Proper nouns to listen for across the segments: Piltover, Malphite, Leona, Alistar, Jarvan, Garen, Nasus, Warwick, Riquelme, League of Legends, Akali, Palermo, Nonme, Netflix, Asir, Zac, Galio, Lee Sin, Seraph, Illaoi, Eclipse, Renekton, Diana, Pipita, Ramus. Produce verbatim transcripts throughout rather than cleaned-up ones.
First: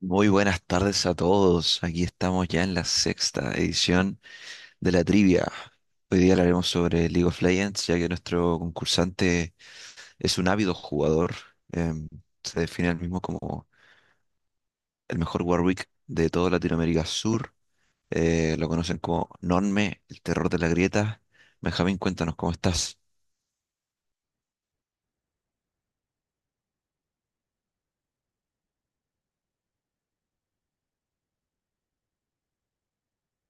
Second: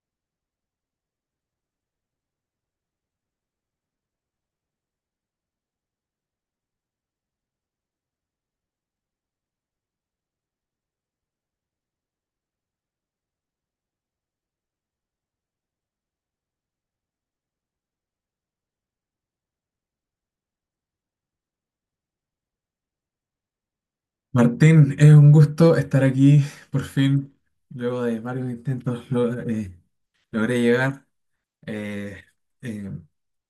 Muy buenas tardes a todos. Aquí estamos ya en la sexta edición de la trivia. Hoy día hablaremos sobre League of Legends, ya que nuestro concursante es un ávido jugador. Em, se define él mismo como el mejor Warwick de toda Latinoamérica Sur. Eh, lo conocen como Nonme, el terror de la grieta. Benjamín, cuéntanos cómo estás. Martín, es un gusto estar aquí, por fin, luego de varios intentos lo- eh, logré llegar. Eh, eh,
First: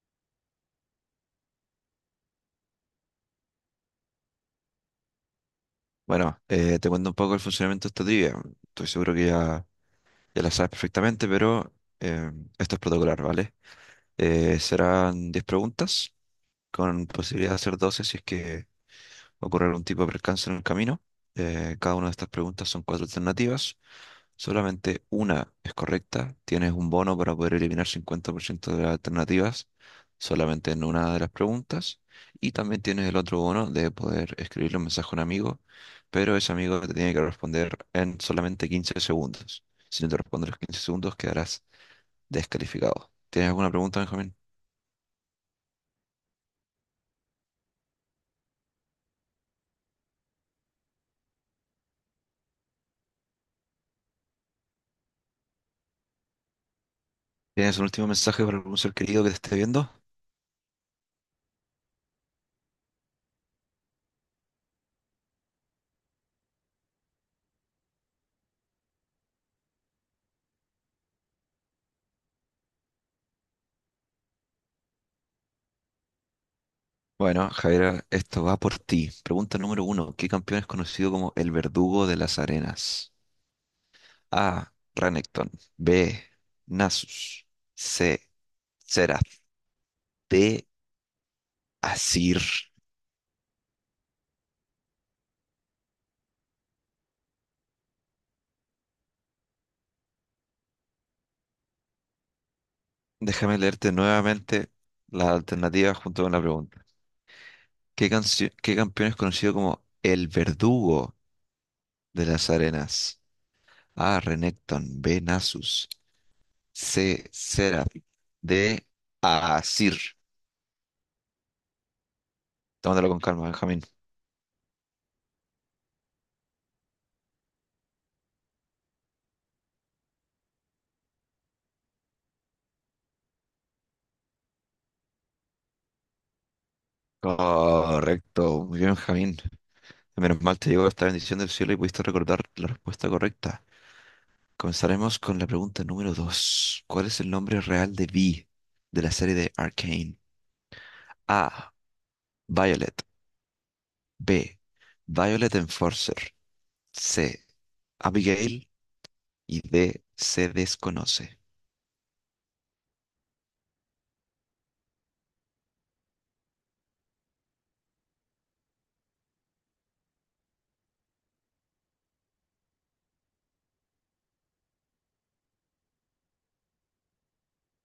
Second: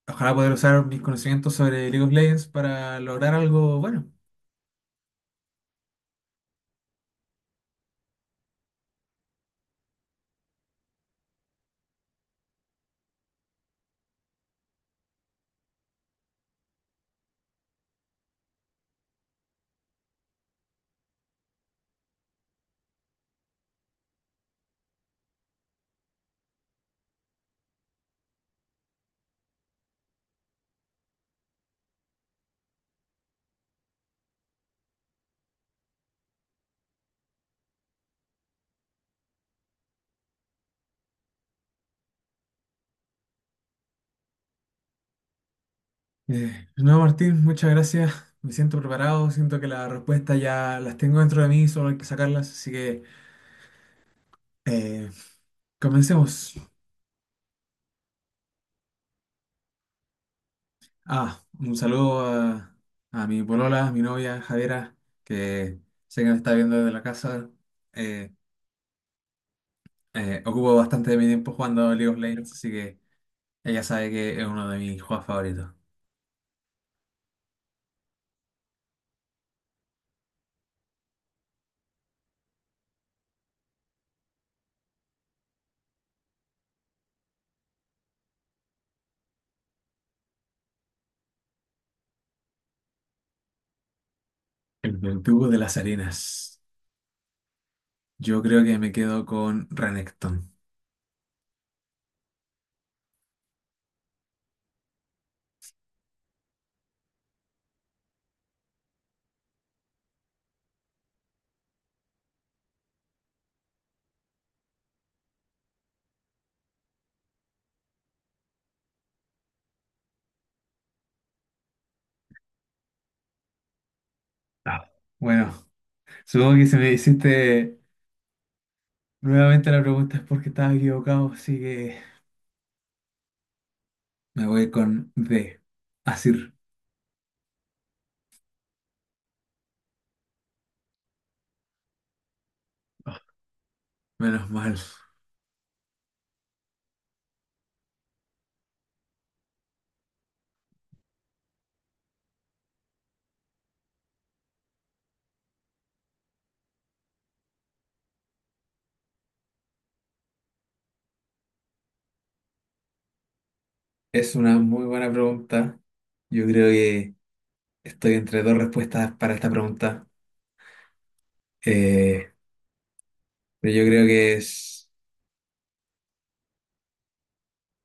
ojalá poder usar mis conocimientos sobre League of Legends para lograr algo bueno. Bueno, eh, te cuento un poco el funcionamiento de esta trivia. Estoy seguro que ya, ya la sabes perfectamente, pero em, esto es protocolar, ¿vale? Eh, serán diez preguntas, con posibilidad de hacer doce si es que ocurre algún tipo de percance en el camino. Eh, cada una de estas preguntas son cuatro alternativas. Solamente una es correcta. Tienes un bono para poder eliminar cincuenta por ciento de las alternativas solamente en una de las preguntas. Y también tienes el otro bono de poder escribirle un mensaje a un amigo, pero ese amigo te tiene que responder en solamente quince segundos. Si no te responde en los quince segundos, quedarás descalificado. ¿Tienes alguna pregunta, Benjamín? Eh, no, Martín, muchas gracias. Me siento preparado, siento que las respuestas ya las tengo dentro de mí, solo hay que sacarlas, así que eh, comencemos. ¿Tienes un último mensaje para algún ser querido que te esté viendo? Ah, un saludo a, a mi polola, a mi novia, Javiera, que sé que me está viendo desde la casa. Eh, Eh, ocupo bastante de mi tiempo jugando League of Legends, así que ella sabe que es uno de mis juegos favoritos. Bueno, Javier, esto va por ti. Pregunta número uno. ¿Qué campeón es conocido como el verdugo de las arenas? A. Renekton. B. Nasus. C. Seraph. D. Asir. El del tubo de las arenas. Yo creo que me quedo con Renekton. Déjame leerte nuevamente la alternativa junto con la pregunta. ¿Qué, cancio- qué campeón es conocido como el verdugo de las arenas? A. Renekton. B. Nasus. C. Seraph. D. Asir. Tómatelo con calma, Benjamín. Ah, bueno, supongo que si me hiciste nuevamente la pregunta es porque estaba equivocado, así que me voy con D. Asir. Correcto, muy bien, Benjamín. Menos mal te llegó esta bendición del cielo y pudiste recordar la respuesta Ah, correcta. menos mal. Comenzaremos con la pregunta número dos. ¿Cuál es el nombre real de Vi de la serie de Arcane? A. Violet. B. Violet Enforcer. C. Abigail. Y D. Se desconoce. Es una muy buena pregunta. Yo creo que estoy entre dos respuestas para esta pregunta. Eh, pero yo creo que es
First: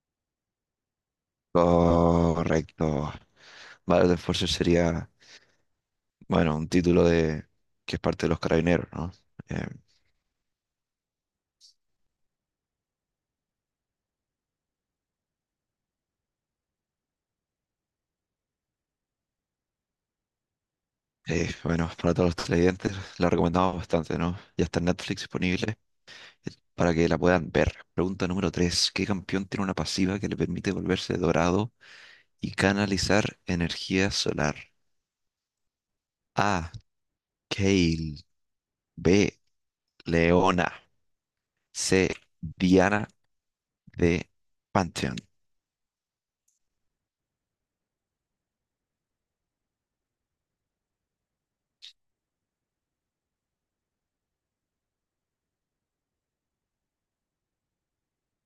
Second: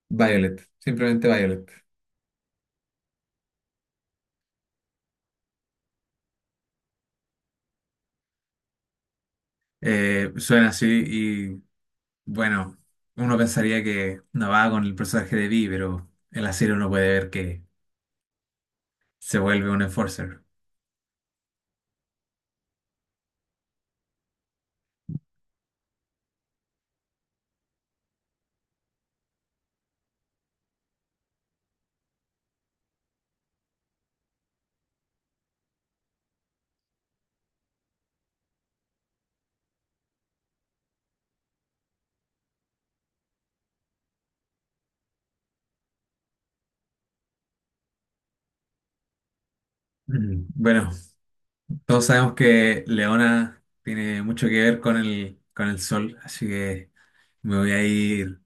Violet, simplemente Violet. Correcto. Violet Enforcer sería, bueno, un título de que es parte de los carabineros, ¿no? Em, Eh, suena así y bueno, uno pensaría que no va con el personaje de Vi, pero en la serie uno puede ver que se vuelve un enforcer. Eh, bueno, para todos los televidentes la recomendamos bastante, ¿no? Ya está en Netflix disponible eh, para que la puedan ver. Pregunta número tres: ¿Qué campeón tiene una pasiva que le permite volverse dorado y canalizar energía solar? A. Kale. B. Leona. C. Diana. D. Pantheon. Mm, bueno, todos sabemos que Leona tiene mucho que ver con el, con el sol, así que me voy a ir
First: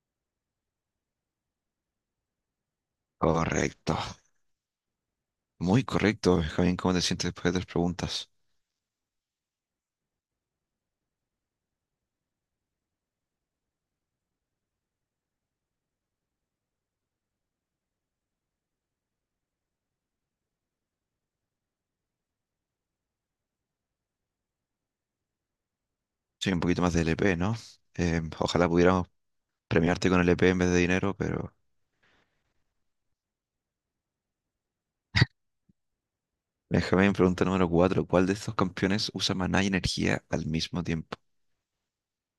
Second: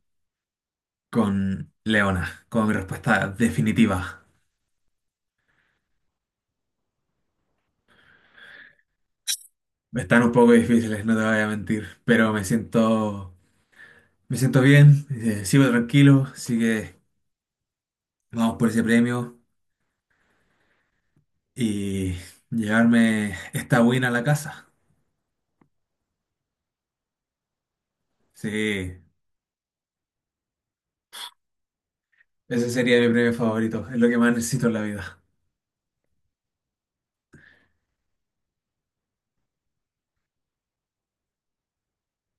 con Leona, como mi respuesta Correcto. definitiva. Muy correcto, Javier. ¿Cómo te sientes después de tres preguntas? Están un poco difíciles, no te voy a mentir, pero me siento, me siento bien, eh, sigo tranquilo, así que vamos por ese premio y llevarme esta win a la casa. Soy un poquito más de L P, ¿no? Em, ojalá Sí, pudiéramos premiarte con el E P en vez de dinero, pero, ese sería mi premio favorito. Es lo que más necesito en la vida. Benjamín, pregunta número cuatro. ¿Cuál de estos campeones usa maná y energía al mismo tiempo?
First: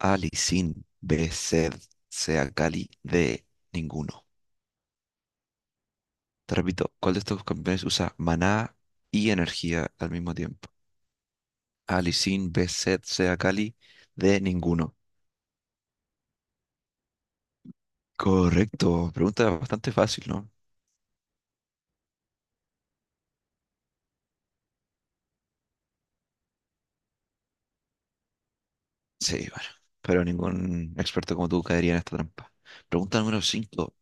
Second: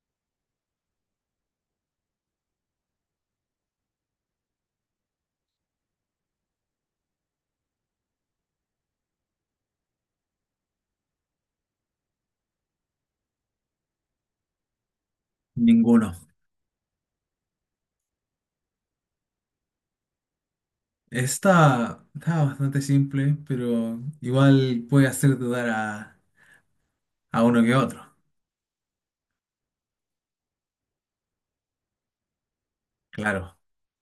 A, Lee Sin. B, Zed. C, Akali. D, ninguno. Te repito, ¿cuál de estos campeones usa maná y energía al mismo tiempo? A, Lee Sin. B, Zed. C, Akali. D, ninguno. Ninguno. Correcto. Pregunta bastante fácil, ¿no? Está, está bastante simple, pero igual puede hacer dudar a, a uno que otro. Sí, bueno. Pero ningún experto como tú caería en esta trampa. Pregunta número Claro, cinco.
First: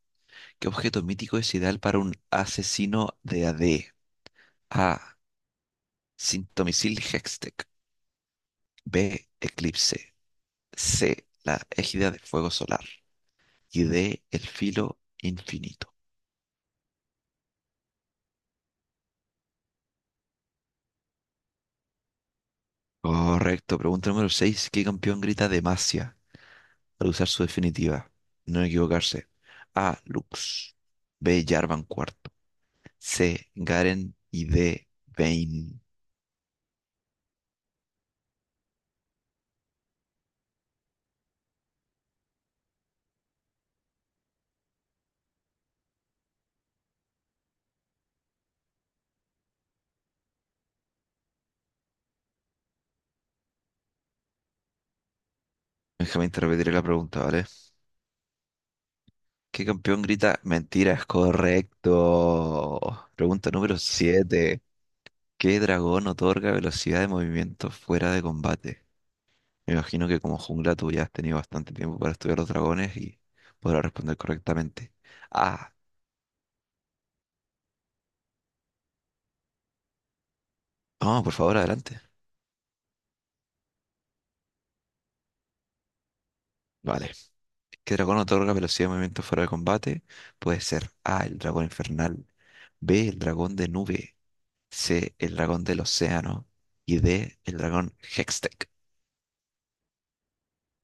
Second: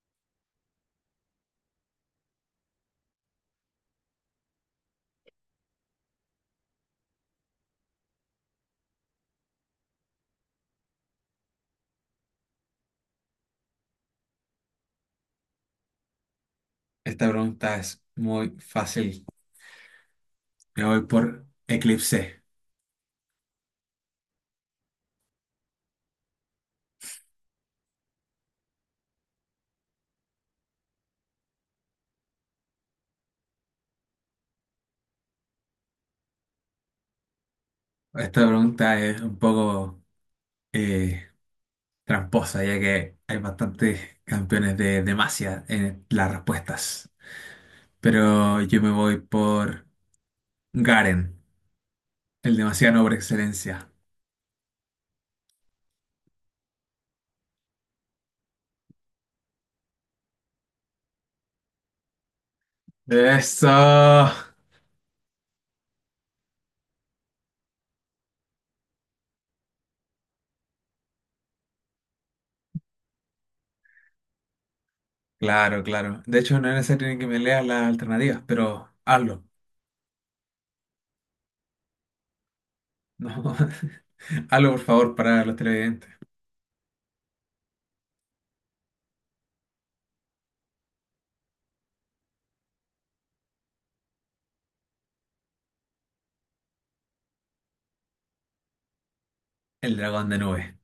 ¿Qué objeto mítico es ideal para un asesino de A D? A. Sintomisil Hextech. B. Eclipse. C. La égida de fuego solar. Y D. El filo infinito. esta pregunta es muy fácil. Me voy por eclipse. Correcto. Pregunta número seis. ¿Qué campeón grita Demacia al usar su definitiva? No equivocarse. A. Lux. B. Jarvan cuarto. C. Garen. Y D. Vayne. Esta pregunta es un poco eh, tramposa, ya que hay bastantes campeones de demasia en las respuestas. Pero yo me voy por Garen, el demasiado por excelencia. Déjame te repetiré la pregunta, ¿vale? ¿Qué campeón grita mentiras? Correcto. Pregunta número Eso. siete. ¿Qué dragón otorga velocidad de movimiento fuera de combate? Me imagino que como jungla tú ya has tenido bastante tiempo para estudiar los dragones y podrás responder correctamente. Ah, Claro, claro. De hecho, no es necesario que me leas las alternativas, pero hazlo. no, por favor, adelante. No. Hazlo, por favor, para los televidentes. Vale. ¿Qué dragón otorga velocidad de movimiento fuera de combate? Puede ser A, el dragón infernal, B, el dragón de nube, C, el dragón del océano y D, el dragón Hextech. El dragón de nube.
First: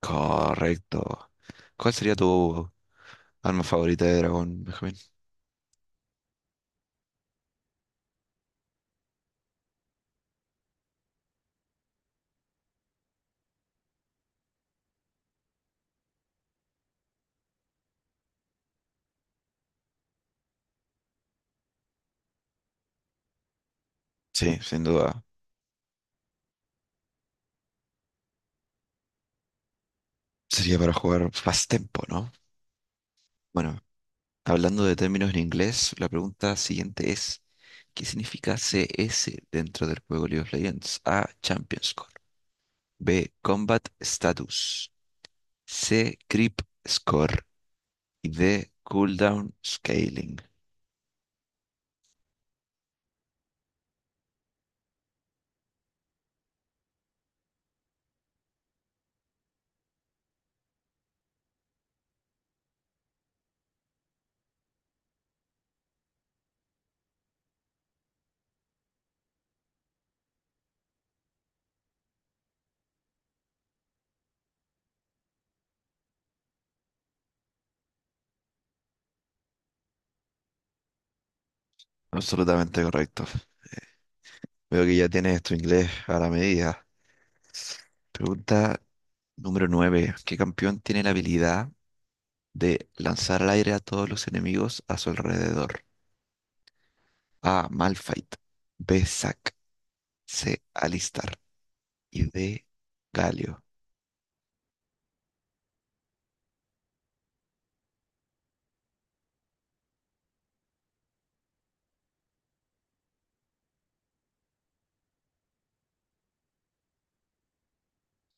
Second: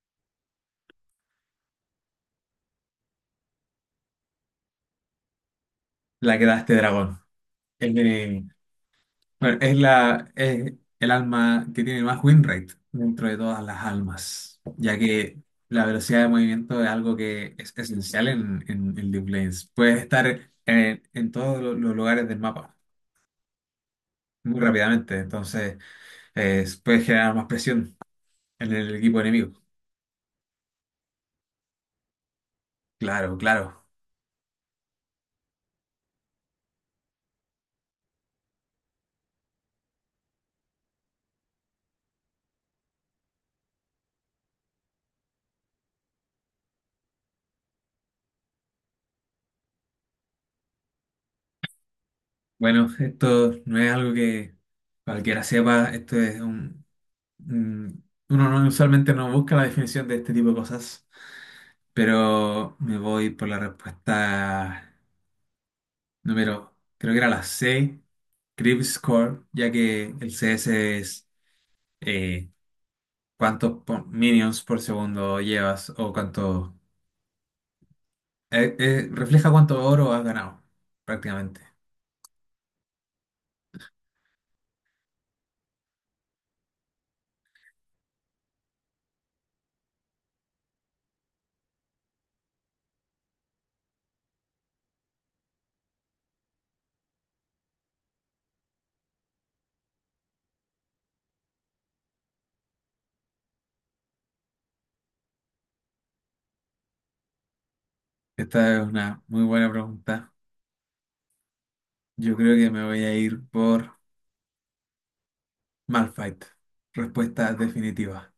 Correcto. ¿Cuál sería tu arma favorita de dragón, Benjamín? La que da este dragón. El de... Bueno, es la, es el alma que tiene más win rate dentro de todas las almas, ya que la velocidad de movimiento es algo que es esencial en, en, en League of Legends. Puedes estar en, en todos lo- los lugares del mapa Sí, muy sin rápidamente, duda. entonces Es- puede generar más presión en el equipo enemigo. Sería para jugar Fast Tempo, ¿no? Claro, Bueno, claro. hablando de términos en inglés, la pregunta siguiente es, ¿qué significa C S dentro del juego League of Legends? A. Champion Score. B. Combat Status. C. Creep Score. Y D. Cooldown Scaling. Bueno, esto no es algo que cualquiera sepa. Esto es un, un- uno no, usualmente no busca la definición de este tipo de cosas, pero me voy por la respuesta número, creo que era la C, creep score, ya que el C S es eh, cuántos po- minions por segundo llevas o cuánto eh, eh, refleja cuánto oro has ganado, prácticamente. Absolutamente correcto. Veo que ya tienes tu inglés a la medida. Pregunta número nueve: ¿Qué campeón tiene la habilidad de lanzar al aire a todos los enemigos a su alrededor? A. Malphite. B. Zac. C, alistar y D, Galio. Esta es una muy buena pregunta. Yo creo que me voy a ir por Malphite. Respuesta definitiva.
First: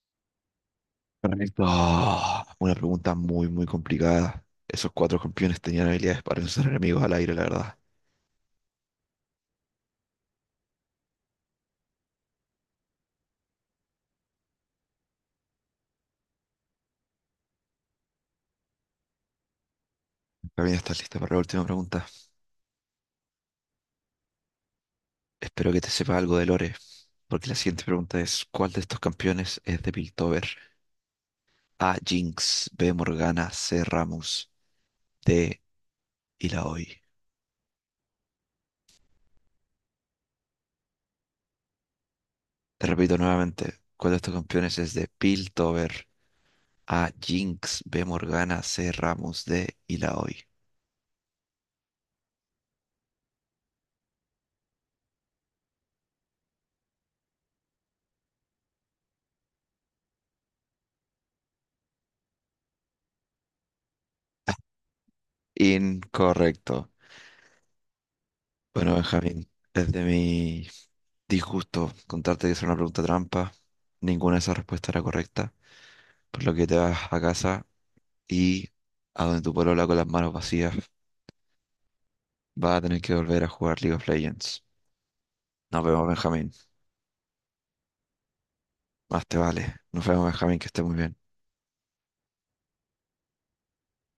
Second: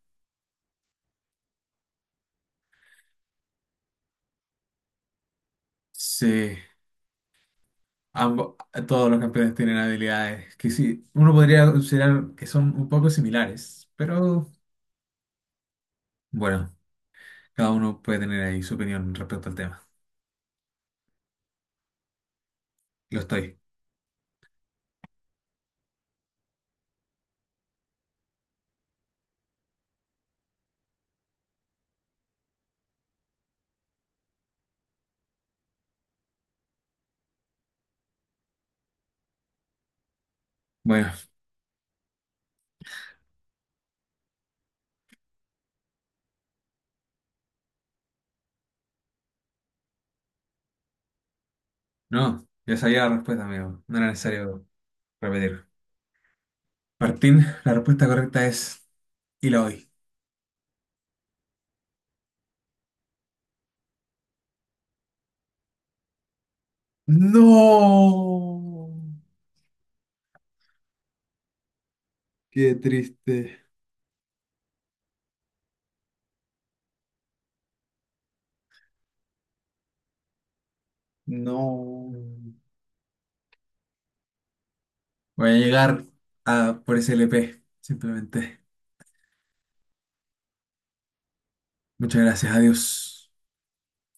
Correcto. Ah, una pregunta muy, muy complicada. Esos cuatro campeones tenían habilidades para Sí, usar enemigos al aire, la verdad. ambos, todos los campeones tienen habilidades que sí, uno podría considerar que son un poco similares, pero bueno, cada uno puede tener ahí su opinión respecto al tema. Camila, ¿estás lista para la última pregunta? Lo estoy. Espero que te sepa algo de Lore, porque la siguiente pregunta es, ¿cuál de estos campeones es de Piltover? A, Jinx, B, Morgana, C, Ramus, D, Illaoi. Bueno, Te repito nuevamente, ¿cuál de estos campeones es de Piltover? A, Jinx, B, Morgana, C, Ramus, D, Illaoi. no, ya sabía la respuesta, amigo. No era necesario repetir. Martín, la respuesta correcta es Eloy. Incorrecto. No, Bueno, Benjamín, desde mi disgusto contarte que es qué una pregunta trampa, triste. ninguna de esas respuestas era correcta, por lo que te vas a casa y a donde tu polola con las manos vacías No. va a tener que volver a jugar League of Legends. Voy a Nos llegar vemos, Benjamín. a por ese L P, simplemente. Más te vale. Nos vemos, Benjamín, que estés muy bien. Muchas gracias, adiós.